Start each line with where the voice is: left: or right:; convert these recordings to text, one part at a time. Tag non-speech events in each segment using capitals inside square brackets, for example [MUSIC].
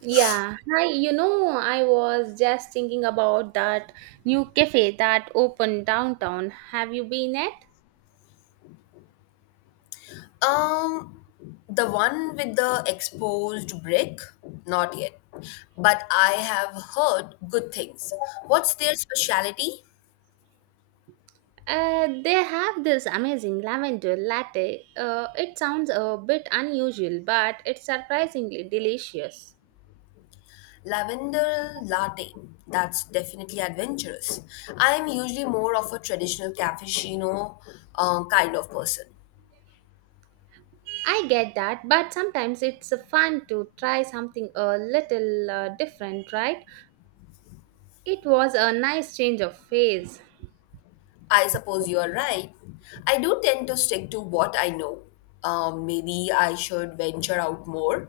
right: Yeah, hi. You know, I was just thinking about that new cafe that opened downtown. Have you been at?
left: Um, the one with the exposed brick? Not yet. But I have heard good things. What's their specialty?
right: They have this amazing lavender latte. It sounds a bit unusual, but it's surprisingly delicious.
left: Lavender latte. That's definitely adventurous. I'm usually more of a traditional cappuccino kind of person.
right: I get that, but sometimes it's fun to try something a little different, right? It was a nice change of pace.
left: I suppose you are right. I do tend to stick to what I know. Maybe I should venture out more.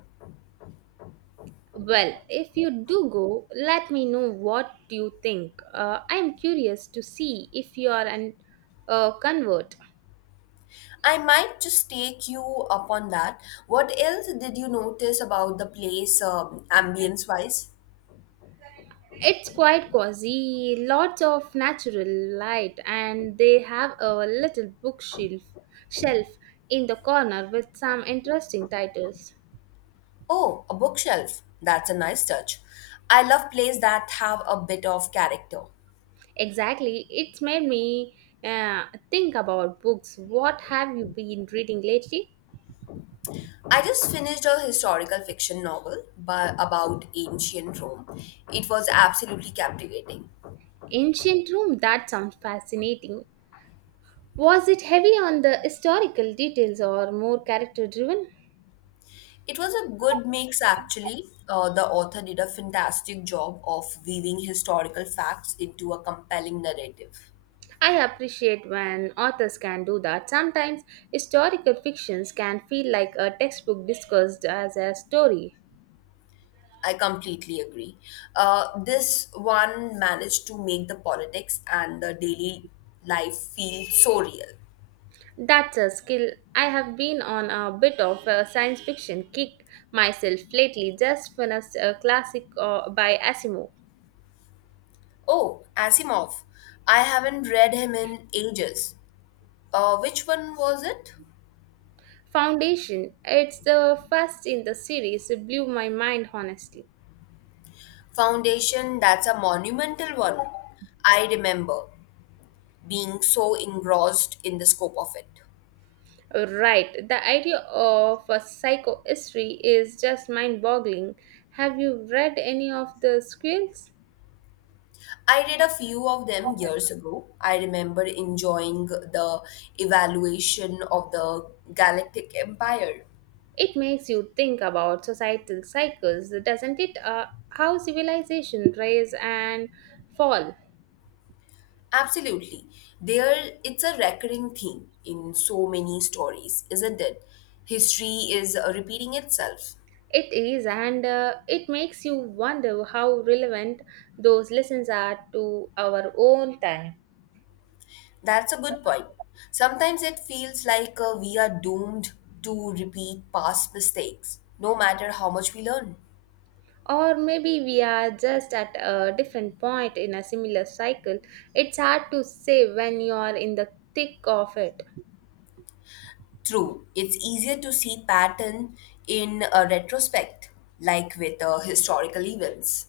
right: Well, if you do go, let me know what you think. I'm curious to see if you are an convert.
left: I might just take you up on that. What else did you notice about the place, ambience wise?
right: It's quite cozy, lots of natural light, and they have a little bookshelf shelf in the corner with some interesting titles.
left: Oh, a bookshelf. That's a nice touch. I love plays that have a bit of character.
right: Exactly, it's made me uh, think about books. What have you been reading lately?
left: I just finished a historical fiction novel by, about ancient Rome. It was absolutely captivating.
right: Ancient Rome, that sounds fascinating. Was it heavy on the historical details or more character driven?
left: It was a good mix, actually. The author did a fantastic job of weaving historical facts into a compelling narrative.
right: I appreciate when authors can do that. Sometimes historical fictions can feel like a textbook discussed as a story.
left: I completely agree. This one managed to make the politics and the daily life feel so real.
right: That's a skill. I have been on a bit of a science fiction kick myself lately, just finished a classic by Asimov.
left: Oh, Asimov. I haven't read him in ages. Which one was it?
right: Foundation, it's the first in the series, it blew my mind honestly.
left: Foundation, that's a monumental one. I remember being so engrossed in the scope of it.
right: Right. The idea of a psychohistory is just mind boggling. Have you read any of the squills?
left: I read a few of them years ago. I remember enjoying the evaluation of the Galactic Empire.
right: It makes you think about societal cycles, doesn't it? How civilization rise and fall.
left: Absolutely. There, it's a recurring theme in so many stories, isn't it? History is repeating itself.
right: It is, and it makes you wonder how relevant those lessons are to our own time.
left: That's a good point. Sometimes it feels like we are doomed to repeat past mistakes, no matter how much we learn.
right: Or maybe we are just at a different point in a similar cycle. It's hard to say when you are in the thick of it.
left: True, it's easier to see pattern in a retrospect, like with historical events.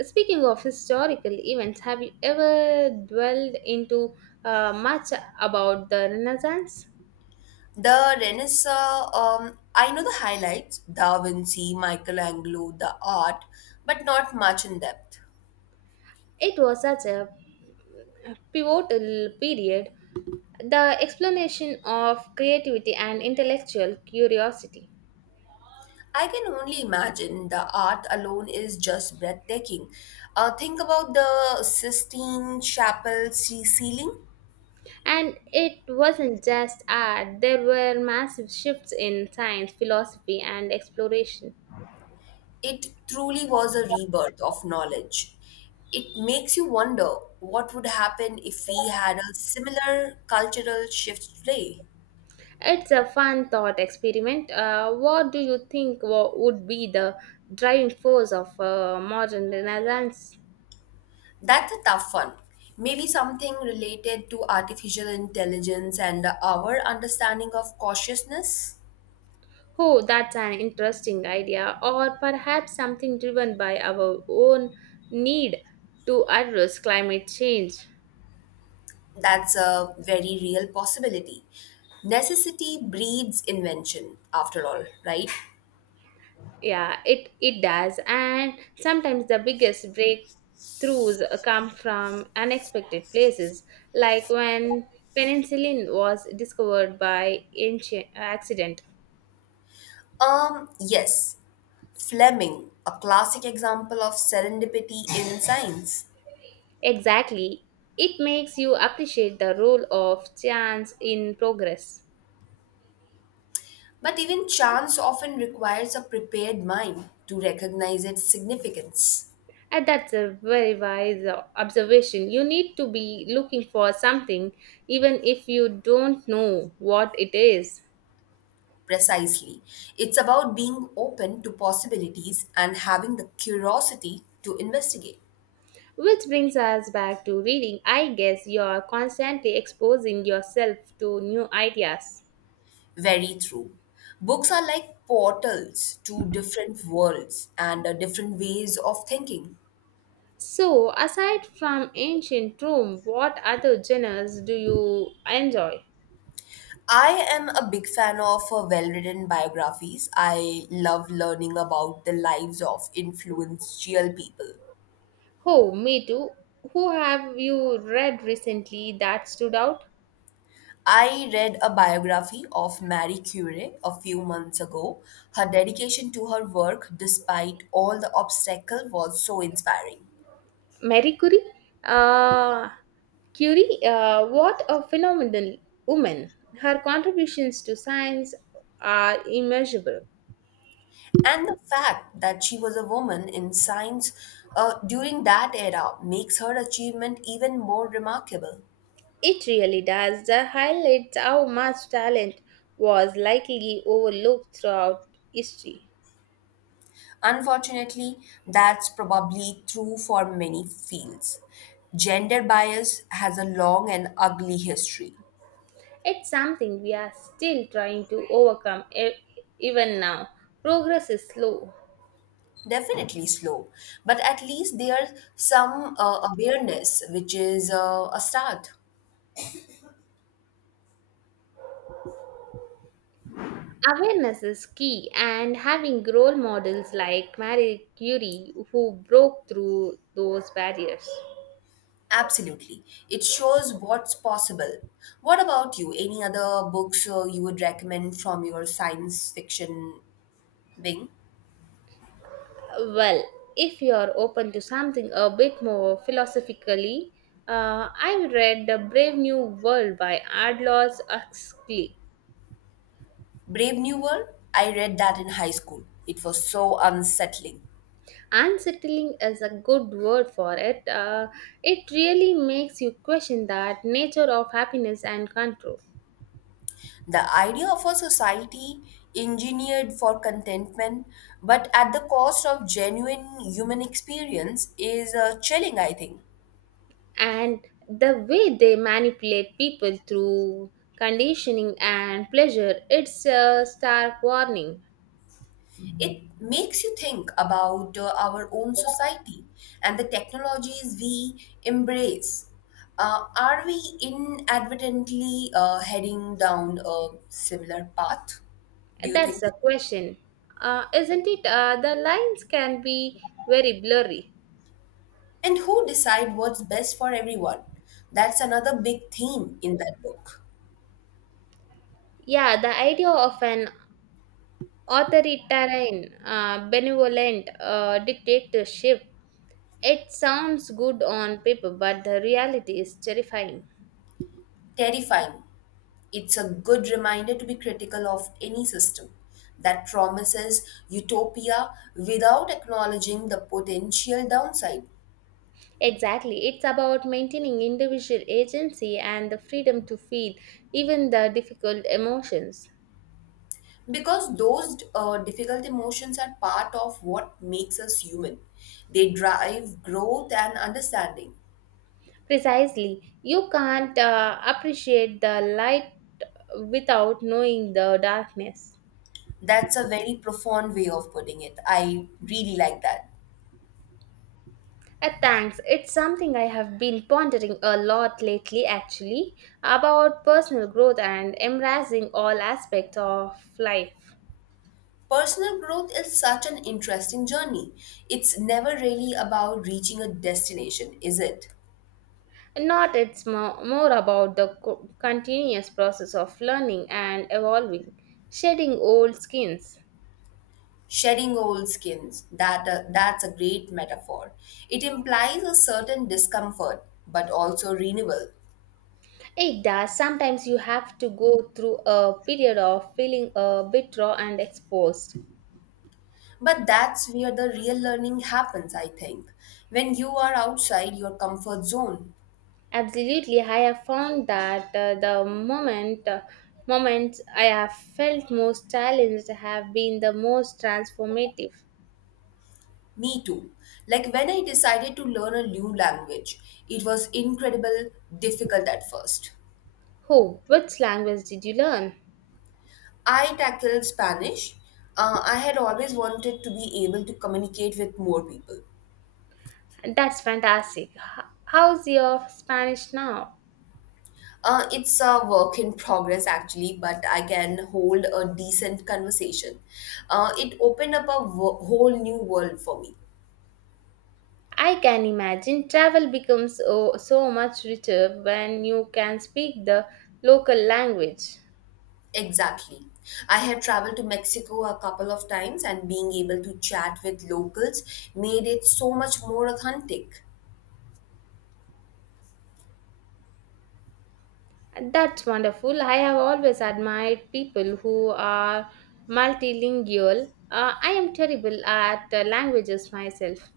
right: Speaking of historical events, have you ever dwelled into much about the Renaissance?
left: The Renaissance, I know the highlights Da Vinci, Michelangelo, the art, but not much in depth.
right: It was such a pivotal period, the explanation of creativity and intellectual curiosity.
left: I can only imagine the art alone is just breathtaking. Think about the Sistine Chapel ceiling.
right: And it wasn't just art, there were massive shifts in science, philosophy, and exploration.
left: It truly was a rebirth of knowledge. It makes you wonder what would happen if we had a similar cultural shift today.
right: It's a fun thought experiment. What do you think would be the driving force of modern Renaissance?
left: That's a tough one. Maybe something related to artificial intelligence and our understanding of cautiousness.
right: Oh, that's an interesting idea, or perhaps something driven by our own need to address climate change.
left: That's a very real possibility. Necessity breeds invention, after all, right?
right: Yeah, it does, and sometimes the biggest breakthroughs come from unexpected places, like when penicillin was discovered by accident.
left: Yes, Fleming, a classic example of serendipity in [LAUGHS] science.
right: Exactly, it makes you appreciate the role of chance in progress.
left: But even chance often requires a prepared mind to recognize its significance.
right: And that's a very wise observation. You need to be looking for something, even if you don't know what it is.
left: Precisely. It's about being open to possibilities and having the curiosity to investigate.
right: Which brings us back to reading. I guess you're constantly exposing yourself to new ideas.
left: Very true. Books are like portals to different worlds and different ways of thinking.
right: So, aside from ancient Rome, what other genres do you enjoy?
left: I am a big fan of well written biographies. I love learning about the lives of influential people.
right: Oh, me too. Who have you read recently that stood out?
left: I read a biography of Marie Curie a few months ago. Her dedication to her work, despite all the obstacle, was so inspiring.
right: Marie Curie? Uh, Curie, what a phenomenal woman. Her contributions to science are immeasurable.
left: And the fact that she was a woman in science during that era makes her achievement even more remarkable.
right: It really does. That highlights how much talent was likely overlooked throughout history.
left: Unfortunately, that's probably true for many fields. Gender bias has a long and ugly history.
right: It's something we are still trying to overcome even now. Progress is slow.
left: Definitely slow, but at least there's some awareness, which is a start.
right: Awareness is key, and having role models like Marie Curie who broke through those barriers.
left: Absolutely. It shows what's possible. What about you? Any other books you would recommend from your science fiction wing?
right: Well, if you are open to something a bit more philosophically, I read The Brave New World by Aldous Huxley.
left: Brave New World? I read that in high school. It was so unsettling.
right: Unsettling is a good word for it. It really makes you question that nature of happiness and control.
left: The idea of a society engineered for contentment, but at the cost of genuine human experience, is chilling, I think.
right: And the way they manipulate people through conditioning and pleasure, it's a stark warning.
left: It makes you think about our own society and the technologies we embrace. Are we inadvertently heading down a similar path? Do you
right: That's
left: think?
right: a question, isn't it? The lines can be very blurry.
left: And who decide what's best for everyone? That's another big theme in that book.
right: Yeah, the idea of an authoritarian benevolent dictatorship. It sounds good on paper, but the reality is terrifying.
left: Terrifying. It's a good reminder to be critical of any system that promises utopia without acknowledging the potential downside.
right: Exactly. It's about maintaining individual agency and the freedom to feel even the difficult emotions.
left: Because those difficult emotions are part of what makes us human. They drive growth and understanding.
right: Precisely. You can't appreciate the light without knowing the darkness.
left: That's a very profound way of putting it. I really like that.
right: Thanks. It's something I have been pondering a lot lately, actually, about personal growth and embracing all aspects of life.
left: Personal growth is such an interesting journey. It's never really about reaching a destination, is it?
right: Not, it's more about the continuous process of learning and evolving, shedding old skins.
left: Shedding old skins, that's a great metaphor. It implies a certain discomfort, but also renewal.
right: It does. Sometimes you have to go through a period of feeling a bit raw and exposed.
left: But that's where the real learning happens, I think. When you are outside your comfort zone.
right: Absolutely, I have found that the moments I have felt most challenged have been the most transformative.
left: Me too. Like when I decided to learn a new language, it was incredible difficult at first.
right: Oh, which language did you learn?
left: I tackled Spanish. I had always wanted to be able to communicate with more people.
right: That's fantastic. How's your Spanish now?
left: It's a work in progress actually, but I can hold a decent conversation. It opened up a whole new world for me.
right: I can imagine travel becomes, oh, so much richer when you can speak the local language.
left: Exactly. I had traveled to Mexico a couple of times, and being able to chat with locals made it so much more authentic.
right: That's wonderful. I have always admired people who are multilingual. I am terrible at languages myself.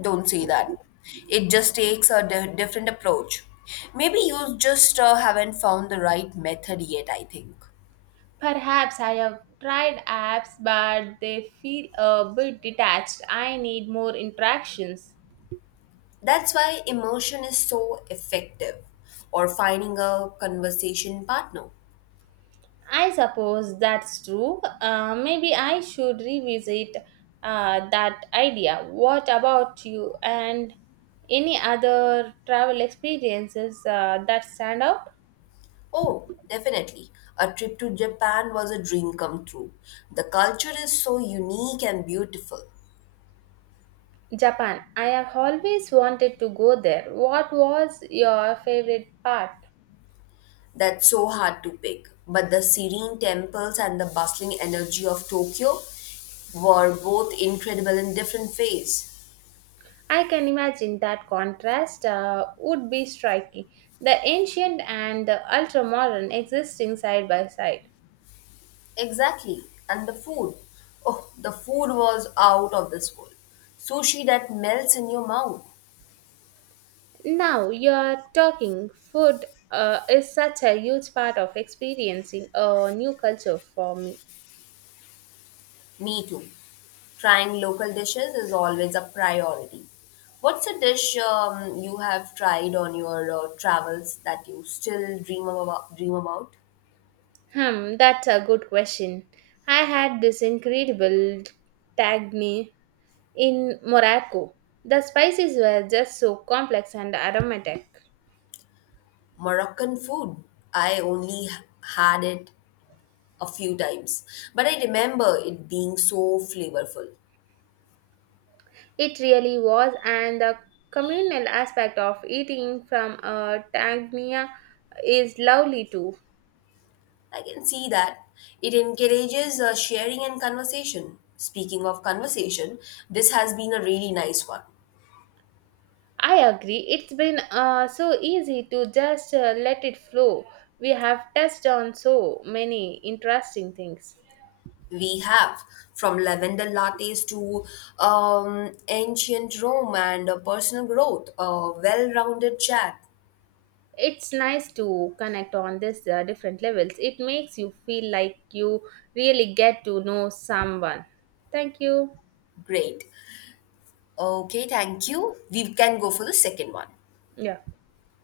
left: Don't say that. It just takes a different approach. Maybe you just haven't found the right method yet, I think.
right: Perhaps I have tried apps, but they feel a bit detached. I need more interactions.
left: That's why immersion is so effective, or finding a conversation partner.
right: I suppose that's true. Maybe I should revisit that idea. What about you, and any other travel experiences that stand out?
left: Oh, definitely. A trip to Japan was a dream come true. The culture is so unique and beautiful.
right: Japan. I have always wanted to go there. What was your favorite part?
left: That's so hard to pick. But the serene temples and the bustling energy of Tokyo were both incredible in different ways.
right: I can imagine that contrast would be striking. The ancient and the ultra modern existing side by side.
left: Exactly. And the food. Oh, the food was out of this world. Sushi that melts in your mouth.
right: Now you're talking. Food is such a huge part of experiencing a new culture for me.
left: Me too. Trying local dishes is always a priority. What's a dish you have tried on your travels that you still dream about?
right: Hmm, that's a good question. I had this incredible tagne in Morocco. The spices were just so complex and aromatic.
left: Moroccan food. I only had it a few times, but I remember it being so flavorful.
right: It really was, and the communal aspect of eating from a tagnia is lovely too.
left: I can see that it encourages sharing and conversation. Speaking of conversation, this has been a really nice one.
right: I agree. It's been so easy to just let it flow. We have touched on so many interesting things.
left: We have from lavender lattes to ancient Rome and personal growth, a well rounded chat.
right: It's nice to connect on this different levels. It makes you feel like you really get to know someone. Thank you.
left: Great. Okay, thank you. We can go for the second one.
right: Yeah.